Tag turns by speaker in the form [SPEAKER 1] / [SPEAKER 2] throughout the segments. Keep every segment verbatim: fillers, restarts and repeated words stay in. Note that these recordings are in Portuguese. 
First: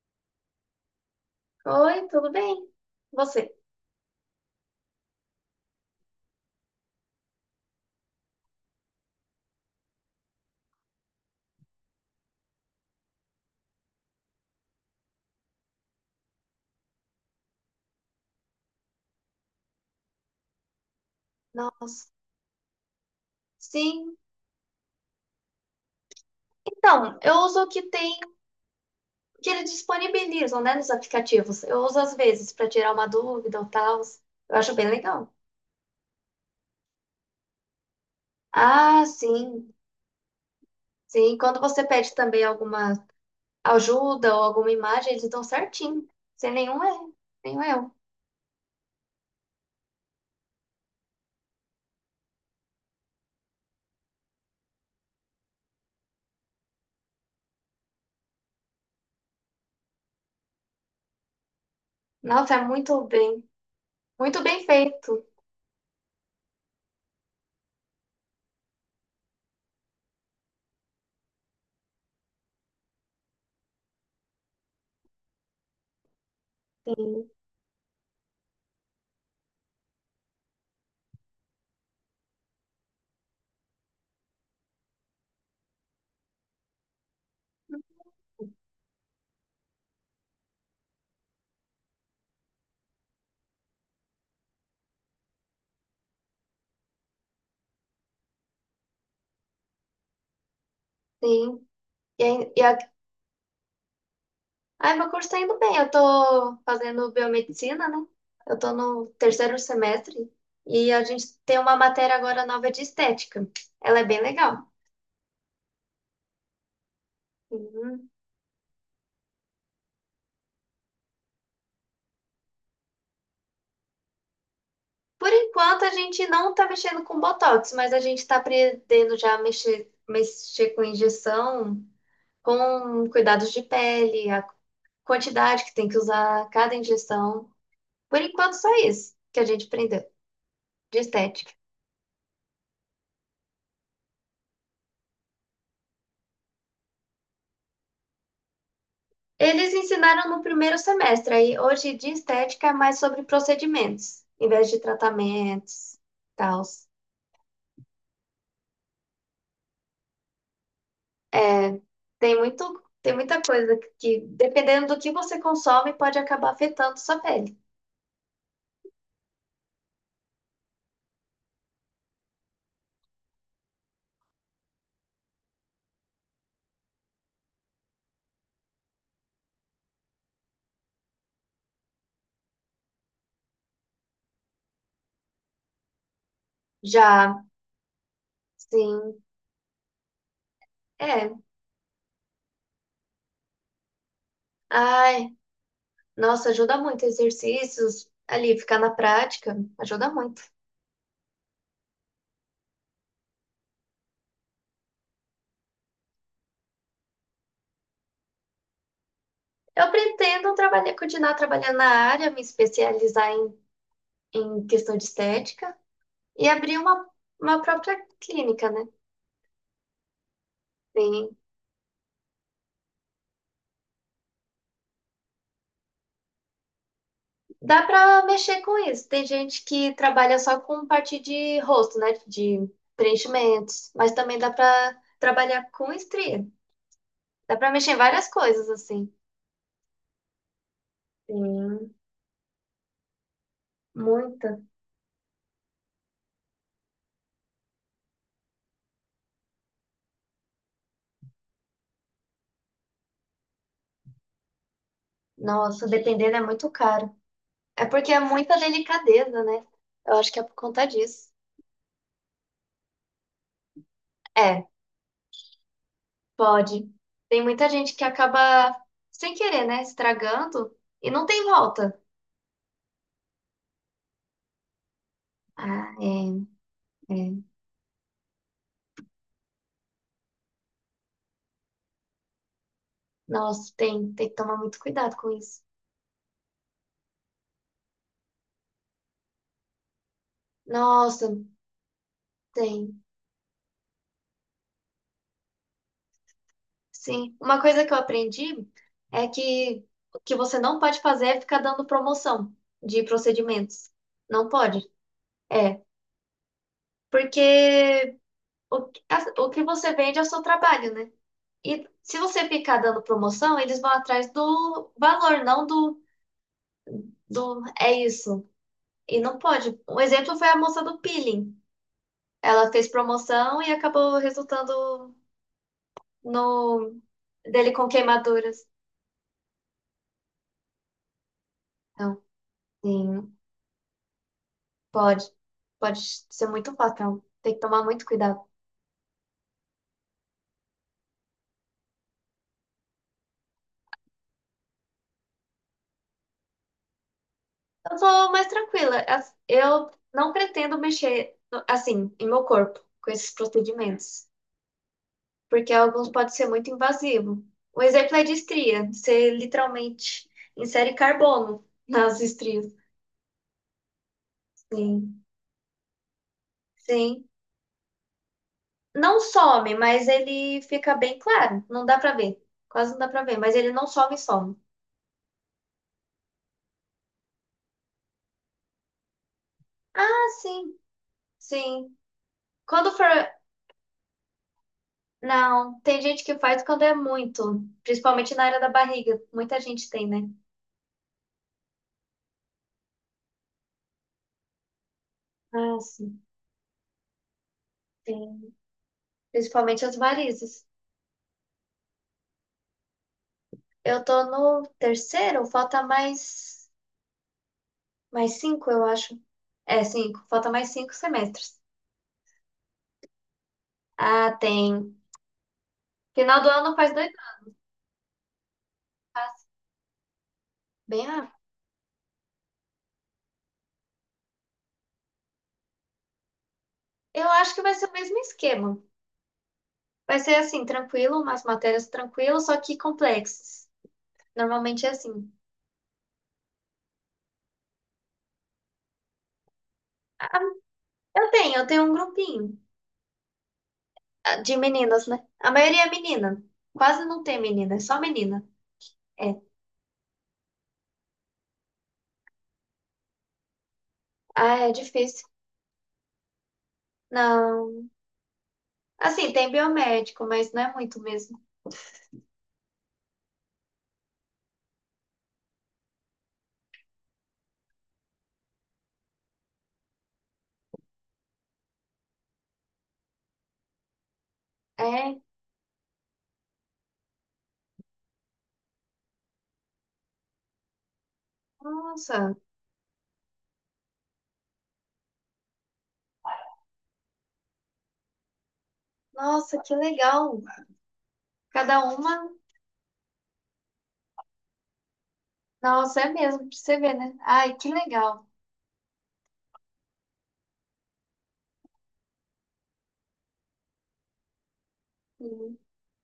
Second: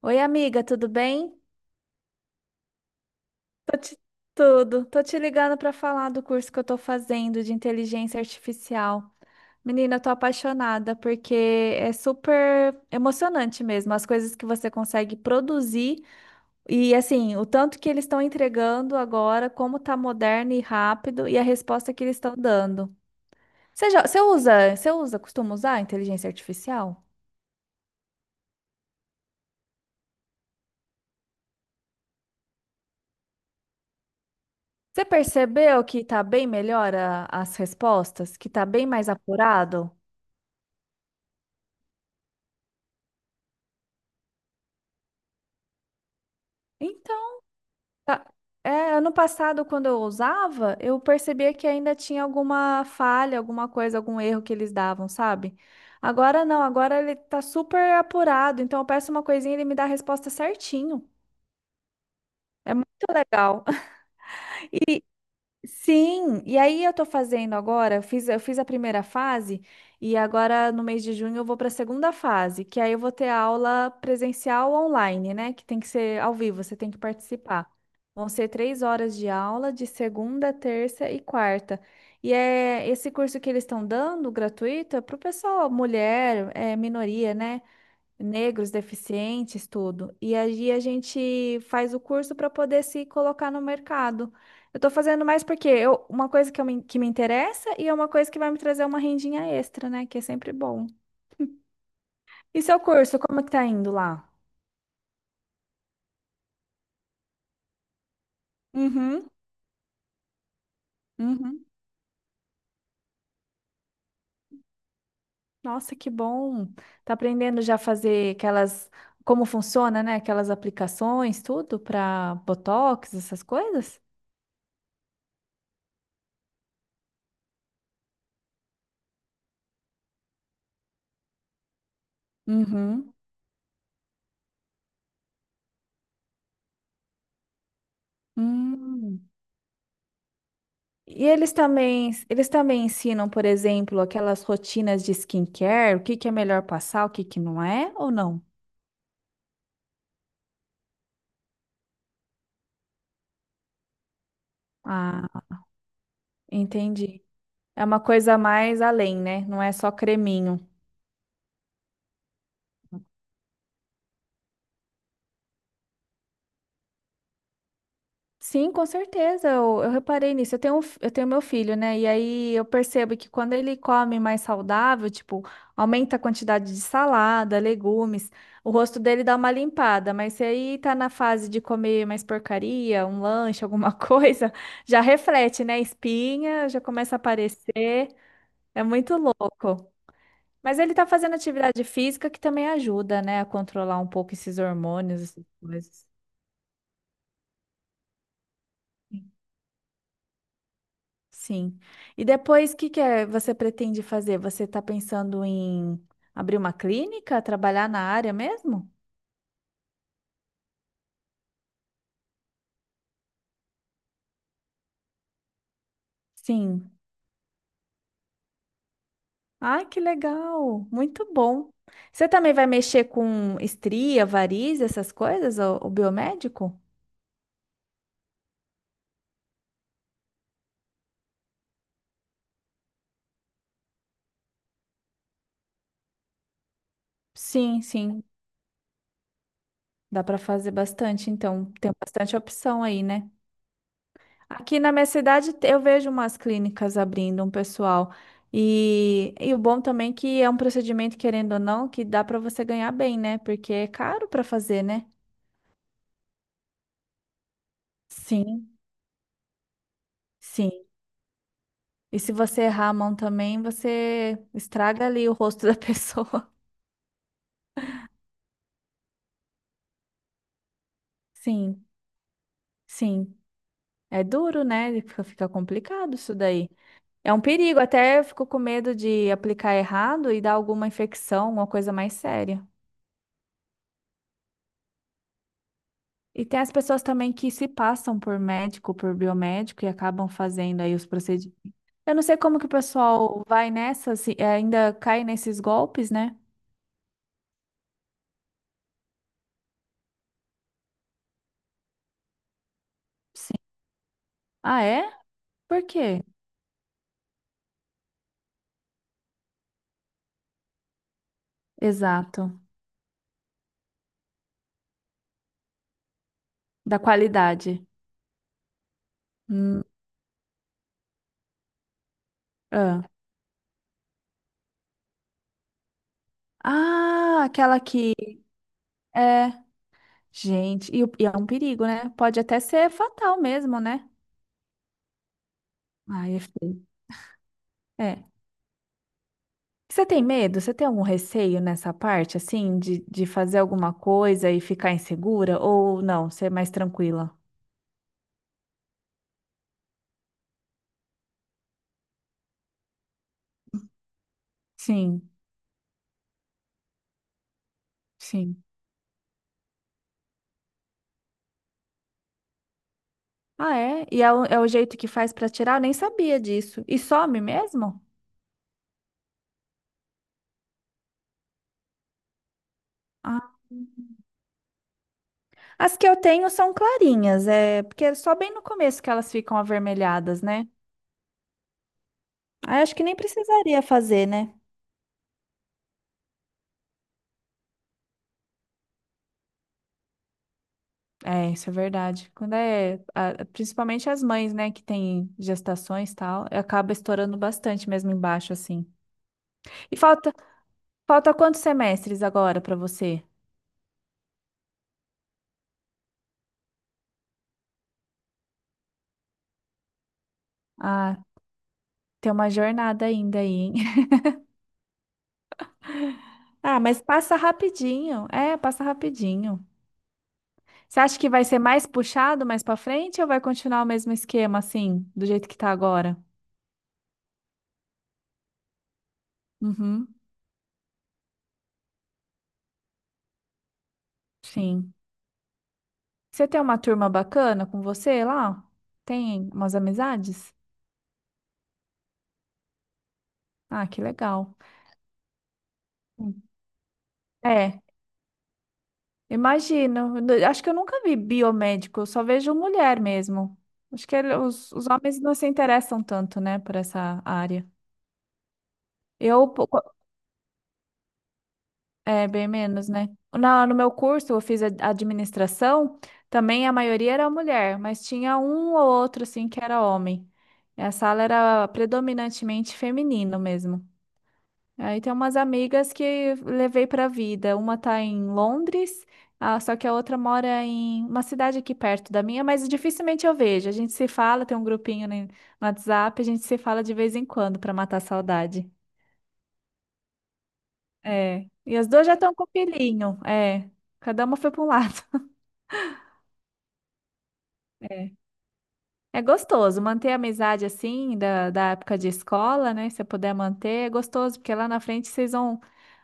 [SPEAKER 1] Oi, amiga, tudo bem?
[SPEAKER 2] Oi, tudo bem? Você?
[SPEAKER 1] Tô te... Tudo. Tô te ligando para falar do curso que eu tô fazendo de inteligência artificial. Menina, eu tô apaixonada porque é super emocionante mesmo as coisas que você consegue produzir e assim, o tanto que eles estão entregando agora, como tá moderno e rápido e a resposta que
[SPEAKER 2] Nossa,
[SPEAKER 1] eles estão dando. Você já...
[SPEAKER 2] sim.
[SPEAKER 1] você usa, você usa, costuma usar a inteligência artificial?
[SPEAKER 2] Então, eu uso o que tem, que eles disponibilizam, né, nos aplicativos. Eu uso às vezes para tirar uma dúvida ou tal. Eu acho bem
[SPEAKER 1] Você
[SPEAKER 2] legal.
[SPEAKER 1] percebeu que tá bem melhor a- as respostas, que tá bem
[SPEAKER 2] Ah,
[SPEAKER 1] mais
[SPEAKER 2] sim.
[SPEAKER 1] apurado?
[SPEAKER 2] Sim, quando você pede também alguma ajuda ou alguma imagem, eles dão certinho. Sem nenhum erro,
[SPEAKER 1] Então,
[SPEAKER 2] nenhum erro.
[SPEAKER 1] Tá. É, ano passado, quando eu usava, eu percebia que ainda tinha alguma falha, alguma coisa, algum erro que eles davam, sabe? Agora não, agora ele tá super apurado, então eu peço uma coisinha e ele me dá a resposta certinho.
[SPEAKER 2] Nossa, é
[SPEAKER 1] É muito
[SPEAKER 2] muito bem,
[SPEAKER 1] legal.
[SPEAKER 2] muito bem
[SPEAKER 1] E,
[SPEAKER 2] feito.
[SPEAKER 1] Sim, e aí eu tô fazendo agora, eu fiz, eu fiz a primeira fase e agora no mês de junho eu vou para a segunda fase, que aí eu vou ter aula presencial online, né? Que tem que ser ao vivo, você tem que
[SPEAKER 2] Sim,
[SPEAKER 1] participar. Vão ser três horas de aula de segunda, terça e quarta. E é esse curso que eles estão dando, gratuito, é para o pessoal, mulher, é, minoria, né? Negros, deficientes, tudo. E aí a gente faz o curso para poder se colocar no mercado. Eu estou fazendo mais porque eu, uma coisa que, eu me, que me interessa e é uma coisa que vai me trazer uma rendinha extra, né? Que é sempre bom.
[SPEAKER 2] sim. E, aí- e
[SPEAKER 1] E
[SPEAKER 2] a
[SPEAKER 1] seu curso, como é que tá indo lá?
[SPEAKER 2] Ai, meu curso tá indo bem. Eu tô fazendo biomedicina, né? Eu tô no
[SPEAKER 1] Uhum,
[SPEAKER 2] terceiro semestre e a gente tem
[SPEAKER 1] uhum.
[SPEAKER 2] uma matéria agora nova de estética. Ela é bem legal.
[SPEAKER 1] Nossa, que bom. Tá aprendendo já a
[SPEAKER 2] Uhum.
[SPEAKER 1] fazer aquelas, como funciona, né? Aquelas aplicações, tudo para Botox, essas coisas?
[SPEAKER 2] Por enquanto, a gente não tá mexendo com botox, mas a gente tá aprendendo já a mexer, mexer com injeção, com
[SPEAKER 1] Uhum.
[SPEAKER 2] cuidados de pele, a quantidade que tem que usar cada injeção. Por enquanto, só isso
[SPEAKER 1] Hum.
[SPEAKER 2] que a gente aprendeu de
[SPEAKER 1] E
[SPEAKER 2] estética.
[SPEAKER 1] eles também, eles também ensinam, por exemplo, aquelas rotinas de skincare, o que que é melhor passar, o que que não é, ou não?
[SPEAKER 2] Eles ensinaram no primeiro semestre, aí hoje de estética é mais sobre procedimentos, em vez de
[SPEAKER 1] Ah,
[SPEAKER 2] tratamentos, tal.
[SPEAKER 1] entendi. É uma coisa mais além, né? Não é só creminho.
[SPEAKER 2] Tem muito, tem muita coisa que, dependendo do que você consome, pode acabar afetando sua pele.
[SPEAKER 1] Sim, com certeza. Eu, eu reparei nisso. Eu tenho, um fi- eu tenho meu filho, né? E aí eu percebo que quando ele come mais saudável, tipo, aumenta a quantidade de salada, legumes, o rosto dele dá uma limpada. Mas se aí tá na fase de comer mais porcaria, um lanche, alguma coisa, já reflete, né? Espinha já começa a
[SPEAKER 2] Já,
[SPEAKER 1] aparecer. É muito
[SPEAKER 2] sim,
[SPEAKER 1] louco. Mas ele tá
[SPEAKER 2] é.
[SPEAKER 1] fazendo atividade física que também ajuda, né? A controlar um pouco esses hormônios,
[SPEAKER 2] Ai,
[SPEAKER 1] essas coisas.
[SPEAKER 2] nossa, ajuda muito exercícios ali, ficar na prática, ajuda muito.
[SPEAKER 1] Sim. E depois, o que que é, você pretende fazer? Você está pensando em abrir uma clínica, trabalhar na área mesmo?
[SPEAKER 2] Eu pretendo trabalhar, continuar trabalhando na área, me especializar em, em questão de estética e abrir
[SPEAKER 1] Sim.
[SPEAKER 2] uma, uma própria clínica, né?
[SPEAKER 1] Ai, que legal! Muito
[SPEAKER 2] Sim.
[SPEAKER 1] bom. Você também vai mexer com estria, variz, essas coisas, o, o biomédico?
[SPEAKER 2] Dá pra mexer com isso. Tem gente que trabalha só com parte de rosto, né? De preenchimentos. Mas também dá pra trabalhar com estria. Dá pra
[SPEAKER 1] Sim,
[SPEAKER 2] mexer em
[SPEAKER 1] sim.
[SPEAKER 2] várias coisas, assim.
[SPEAKER 1] Dá para fazer bastante, então
[SPEAKER 2] Sim,
[SPEAKER 1] tem bastante opção aí, né?
[SPEAKER 2] muita.
[SPEAKER 1] Aqui na minha cidade te- eu vejo umas clínicas abrindo, um pessoal. E, e o bom também é que é um procedimento, querendo ou não, que dá para você ganhar bem, né? Porque é caro para fazer, né?
[SPEAKER 2] Nossa, dependendo é muito caro. É porque é muita
[SPEAKER 1] Sim,
[SPEAKER 2] delicadeza, né? Eu acho que é por
[SPEAKER 1] sim.
[SPEAKER 2] conta disso.
[SPEAKER 1] E se você errar a mão também, você
[SPEAKER 2] É,
[SPEAKER 1] estraga ali o rosto da pessoa.
[SPEAKER 2] pode. Tem muita gente que acaba, sem querer, né? Estragando e não tem
[SPEAKER 1] Sim,
[SPEAKER 2] volta.
[SPEAKER 1] sim. É duro, né? Fica, fica
[SPEAKER 2] Ah,
[SPEAKER 1] complicado
[SPEAKER 2] é,
[SPEAKER 1] isso daí.
[SPEAKER 2] é.
[SPEAKER 1] É um perigo, até eu fico com medo de aplicar errado e dar alguma infecção, uma coisa mais séria.
[SPEAKER 2] Nossa, tem, tem que tomar muito cuidado com isso.
[SPEAKER 1] E tem as pessoas também que se passam por médico, por biomédico e acabam fazendo aí os
[SPEAKER 2] Nossa.
[SPEAKER 1] procedimentos. Eu não sei como que o
[SPEAKER 2] Tem,
[SPEAKER 1] pessoal vai nessa, se ainda cai nesses golpes, né?
[SPEAKER 2] sim. Uma coisa que eu aprendi é que o que você não pode fazer é ficar dando promoção de
[SPEAKER 1] Sim.
[SPEAKER 2] procedimentos. Não pode.
[SPEAKER 1] Ah, é?
[SPEAKER 2] É,
[SPEAKER 1] Por quê?
[SPEAKER 2] porque o, que- a- o que você vende é o seu trabalho, né? E se você
[SPEAKER 1] Exato.
[SPEAKER 2] ficar dando promoção, eles vão atrás do valor, não do,
[SPEAKER 1] Da
[SPEAKER 2] do
[SPEAKER 1] qualidade.
[SPEAKER 2] é isso. E não pode.
[SPEAKER 1] Hum,
[SPEAKER 2] Um exemplo foi a moça do peeling. Ela fez
[SPEAKER 1] ah.
[SPEAKER 2] promoção e acabou resultando no
[SPEAKER 1] Ah,
[SPEAKER 2] dele
[SPEAKER 1] aquela
[SPEAKER 2] com
[SPEAKER 1] que
[SPEAKER 2] queimaduras.
[SPEAKER 1] é, gente, e, o- e é um perigo, né?
[SPEAKER 2] Então,
[SPEAKER 1] Pode até ser
[SPEAKER 2] sim.
[SPEAKER 1] fatal mesmo, né?
[SPEAKER 2] Pode, pode
[SPEAKER 1] Ah, é
[SPEAKER 2] ser muito
[SPEAKER 1] feio.
[SPEAKER 2] fatal. Tem que tomar muito
[SPEAKER 1] É.
[SPEAKER 2] cuidado.
[SPEAKER 1] Você tem medo? Você tem algum receio nessa parte, assim, de, de fazer alguma coisa e ficar insegura? Ou não, ser mais tranquila?
[SPEAKER 2] Eu sou mais tranquila. As- Eu não pretendo mexer, no- assim, em meu corpo com esses procedimentos,
[SPEAKER 1] Sim,
[SPEAKER 2] porque alguns podem ser muito invasivo. Um exemplo é de
[SPEAKER 1] sim.
[SPEAKER 2] estria. Você literalmente insere carbono nas estrias.
[SPEAKER 1] Ah, é? E é o, é o jeito que
[SPEAKER 2] Sim,
[SPEAKER 1] faz pra tirar? Eu nem sabia disso. E
[SPEAKER 2] sim.
[SPEAKER 1] some mesmo?
[SPEAKER 2] Não some, mas ele fica bem claro. Não dá pra ver. Quase não dá pra ver,
[SPEAKER 1] Ah.
[SPEAKER 2] mas ele não some e some.
[SPEAKER 1] As que eu tenho são clarinhas, é porque é só bem no começo que elas ficam
[SPEAKER 2] Ah,
[SPEAKER 1] avermelhadas, né?
[SPEAKER 2] sim, sim.
[SPEAKER 1] Aí
[SPEAKER 2] Quando
[SPEAKER 1] acho que
[SPEAKER 2] for.
[SPEAKER 1] nem precisaria fazer, né?
[SPEAKER 2] Não, tem gente que faz quando é muito, principalmente na área da barriga. Muita gente tem, né?
[SPEAKER 1] É, isso é verdade. Quando é, a- principalmente as mães, né, que têm
[SPEAKER 2] Ah,
[SPEAKER 1] gestações e
[SPEAKER 2] sim.
[SPEAKER 1] tal, acaba estourando bastante mesmo embaixo,
[SPEAKER 2] Tem,
[SPEAKER 1] assim.
[SPEAKER 2] principalmente as
[SPEAKER 1] E falta,
[SPEAKER 2] varizes.
[SPEAKER 1] falta quantos semestres agora para você?
[SPEAKER 2] Eu tô no terceiro, falta mais mais cinco, eu acho. É, cinco, falta mais cinco
[SPEAKER 1] Ah,
[SPEAKER 2] semestres.
[SPEAKER 1] tem uma jornada ainda aí, hein?
[SPEAKER 2] Ah, tem. Final do ano
[SPEAKER 1] Ah,
[SPEAKER 2] faz
[SPEAKER 1] mas
[SPEAKER 2] dois. anos.
[SPEAKER 1] passa rapidinho. É, passa rapidinho. Você
[SPEAKER 2] Bem,
[SPEAKER 1] acha que
[SPEAKER 2] ah,
[SPEAKER 1] vai ser mais puxado mais para frente ou vai continuar o mesmo esquema assim, do jeito que tá agora?
[SPEAKER 2] eu acho que vai ser o mesmo esquema.
[SPEAKER 1] Uhum,
[SPEAKER 2] Vai ser assim, tranquilo, umas matérias tranquilas, só que complexas. Normalmente é
[SPEAKER 1] sim.
[SPEAKER 2] assim.
[SPEAKER 1] Você tem uma turma bacana com você lá? Tem umas amizades?
[SPEAKER 2] Eu tenho, eu tenho um grupinho.
[SPEAKER 1] Ah, que legal.
[SPEAKER 2] De meninas, né? A maioria é menina.
[SPEAKER 1] Hum.
[SPEAKER 2] Quase não tem menina, é
[SPEAKER 1] É,
[SPEAKER 2] só menina. É.
[SPEAKER 1] imagino. Eu acho que eu nunca vi biomédico, eu só vejo mulher mesmo. Acho que ele-
[SPEAKER 2] Ah, é
[SPEAKER 1] os, os homens
[SPEAKER 2] difícil.
[SPEAKER 1] não se interessam tanto, né, por essa área.
[SPEAKER 2] Não. Assim,
[SPEAKER 1] Eu,
[SPEAKER 2] tem
[SPEAKER 1] po- co-
[SPEAKER 2] biomédico, mas não é muito mesmo.
[SPEAKER 1] é, bem menos, né? Na, no meu curso, eu fiz a- administração, também a maioria era mulher, mas tinha um ou outro, assim, que era homem. E a sala era predominantemente feminino mesmo. Aí tem
[SPEAKER 2] É.
[SPEAKER 1] umas amigas que levei pra vida. Uma tá em Londres, ah, só que a outra mora em uma cidade aqui perto da
[SPEAKER 2] Nossa.
[SPEAKER 1] minha, mas dificilmente eu vejo. A gente se fala, tem um grupinho no no WhatsApp, a gente se fala de vez em quando pra matar a saudade.
[SPEAKER 2] Nossa, que legal.
[SPEAKER 1] É. E
[SPEAKER 2] Cada
[SPEAKER 1] as duas já
[SPEAKER 2] uma.
[SPEAKER 1] estão com filhinho. É. Cada uma foi pra um lado.
[SPEAKER 2] Nossa, é mesmo, pra você ver, né? Ai, que
[SPEAKER 1] É.
[SPEAKER 2] legal.
[SPEAKER 1] É gostoso manter a amizade assim, da, da época de escola, né? Se você puder manter, é gostoso, porque lá na frente vocês
[SPEAKER 2] Uhum.
[SPEAKER 1] vão,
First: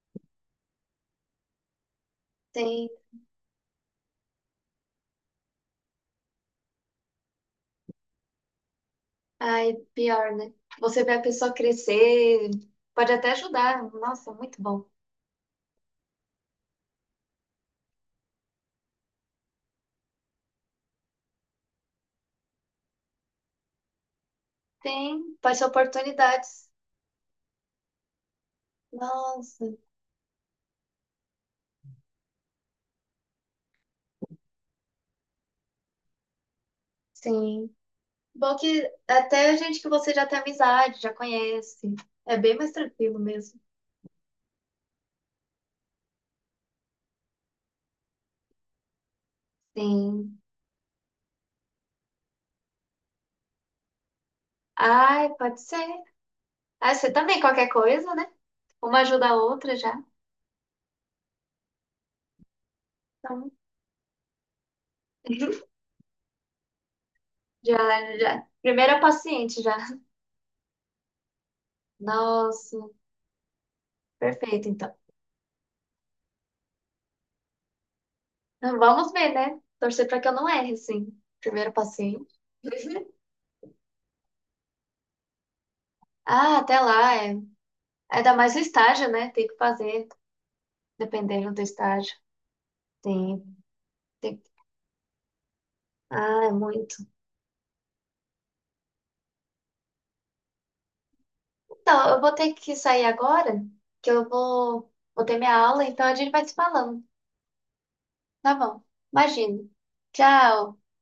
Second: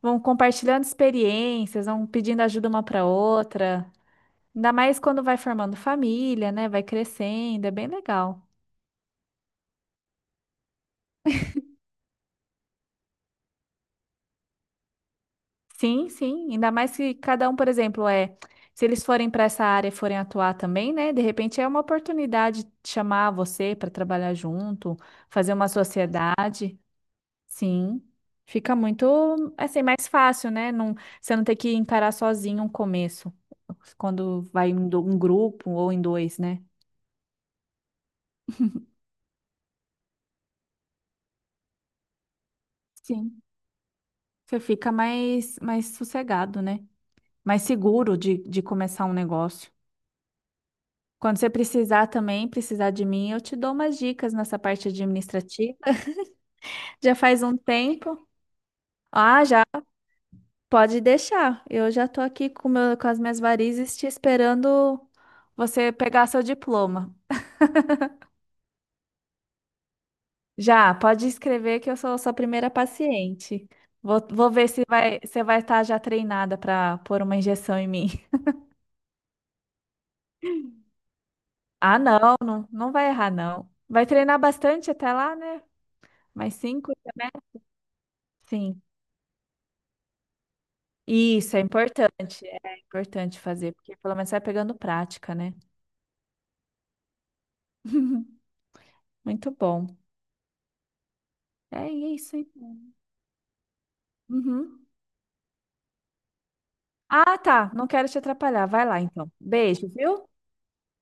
[SPEAKER 1] vão compartilhando experiências, vão pedindo ajuda uma
[SPEAKER 2] Tem.
[SPEAKER 1] pra outra. Ainda mais quando vai formando família, né? Vai crescendo, é bem legal.
[SPEAKER 2] Ai, pior, né? Você vê a pessoa crescer. Pode até ajudar. Nossa, muito bom.
[SPEAKER 1] Sim, sim. Ainda mais se cada um, por exemplo, é. Se eles forem para essa área e forem atuar também, né? De repente é uma oportunidade de chamar você para trabalhar junto,
[SPEAKER 2] Tem.
[SPEAKER 1] fazer
[SPEAKER 2] Pode ser
[SPEAKER 1] uma
[SPEAKER 2] oportunidades.
[SPEAKER 1] sociedade. Sim. Fica muito,
[SPEAKER 2] Nossa.
[SPEAKER 1] assim, mais fácil, né? Não, você não ter que encarar sozinho um começo, quando vai em do- um grupo ou em dois, né?
[SPEAKER 2] Sim. Bom que até gente que você já tem amizade, já conhece. É bem mais tranquilo
[SPEAKER 1] Sim.
[SPEAKER 2] mesmo.
[SPEAKER 1] Você fica mais, mais sossegado, né? Mais seguro de, de começar um negócio.
[SPEAKER 2] Sim.
[SPEAKER 1] Quando você precisar também, precisar de mim, eu te dou umas dicas nessa parte
[SPEAKER 2] Ai, pode
[SPEAKER 1] administrativa.
[SPEAKER 2] ser. Ah, você
[SPEAKER 1] Já
[SPEAKER 2] também,
[SPEAKER 1] faz um
[SPEAKER 2] qualquer coisa,
[SPEAKER 1] tempo.
[SPEAKER 2] né? Uma ajuda a
[SPEAKER 1] Ah, já
[SPEAKER 2] outra já.
[SPEAKER 1] pode deixar. Eu já estou aqui com, o meu, com as minhas
[SPEAKER 2] Então,
[SPEAKER 1] varizes te esperando você pegar seu diploma.
[SPEAKER 2] já, já. Primeira paciente já.
[SPEAKER 1] Já, pode escrever que eu sou sua primeira
[SPEAKER 2] Nossa,
[SPEAKER 1] paciente. Vou, vou
[SPEAKER 2] perfeito,
[SPEAKER 1] ver se
[SPEAKER 2] então.
[SPEAKER 1] vai, você vai estar já treinada para pôr uma injeção em mim.
[SPEAKER 2] Então, vamos ver, né? Torcer para que eu não erre, sim. Primeiro
[SPEAKER 1] Ah,
[SPEAKER 2] paciente.
[SPEAKER 1] não, não, não vai errar, não. Vai treinar bastante até lá, né? Mais
[SPEAKER 2] Ah, até
[SPEAKER 1] cinco,
[SPEAKER 2] lá.
[SPEAKER 1] né?
[SPEAKER 2] É. Ainda mais o
[SPEAKER 1] Sim.
[SPEAKER 2] estágio, né? Tem que fazer, dependendo
[SPEAKER 1] Isso
[SPEAKER 2] do
[SPEAKER 1] é
[SPEAKER 2] estágio.
[SPEAKER 1] importante, é importante
[SPEAKER 2] Tem,
[SPEAKER 1] fazer, porque pelo menos você vai
[SPEAKER 2] tem.
[SPEAKER 1] pegando prática, né?
[SPEAKER 2] Ah, é muito.
[SPEAKER 1] Muito bom. É
[SPEAKER 2] Então, eu vou
[SPEAKER 1] isso,
[SPEAKER 2] ter que
[SPEAKER 1] então.
[SPEAKER 2] sair agora, que eu
[SPEAKER 1] Uhum.
[SPEAKER 2] vou, vou ter minha aula, então a gente vai se falando.
[SPEAKER 1] Ah, tá. Não quero te
[SPEAKER 2] Tá
[SPEAKER 1] atrapalhar.
[SPEAKER 2] bom.
[SPEAKER 1] Vai lá, então.
[SPEAKER 2] Imagino.
[SPEAKER 1] Beijo, viu?
[SPEAKER 2] Tchau.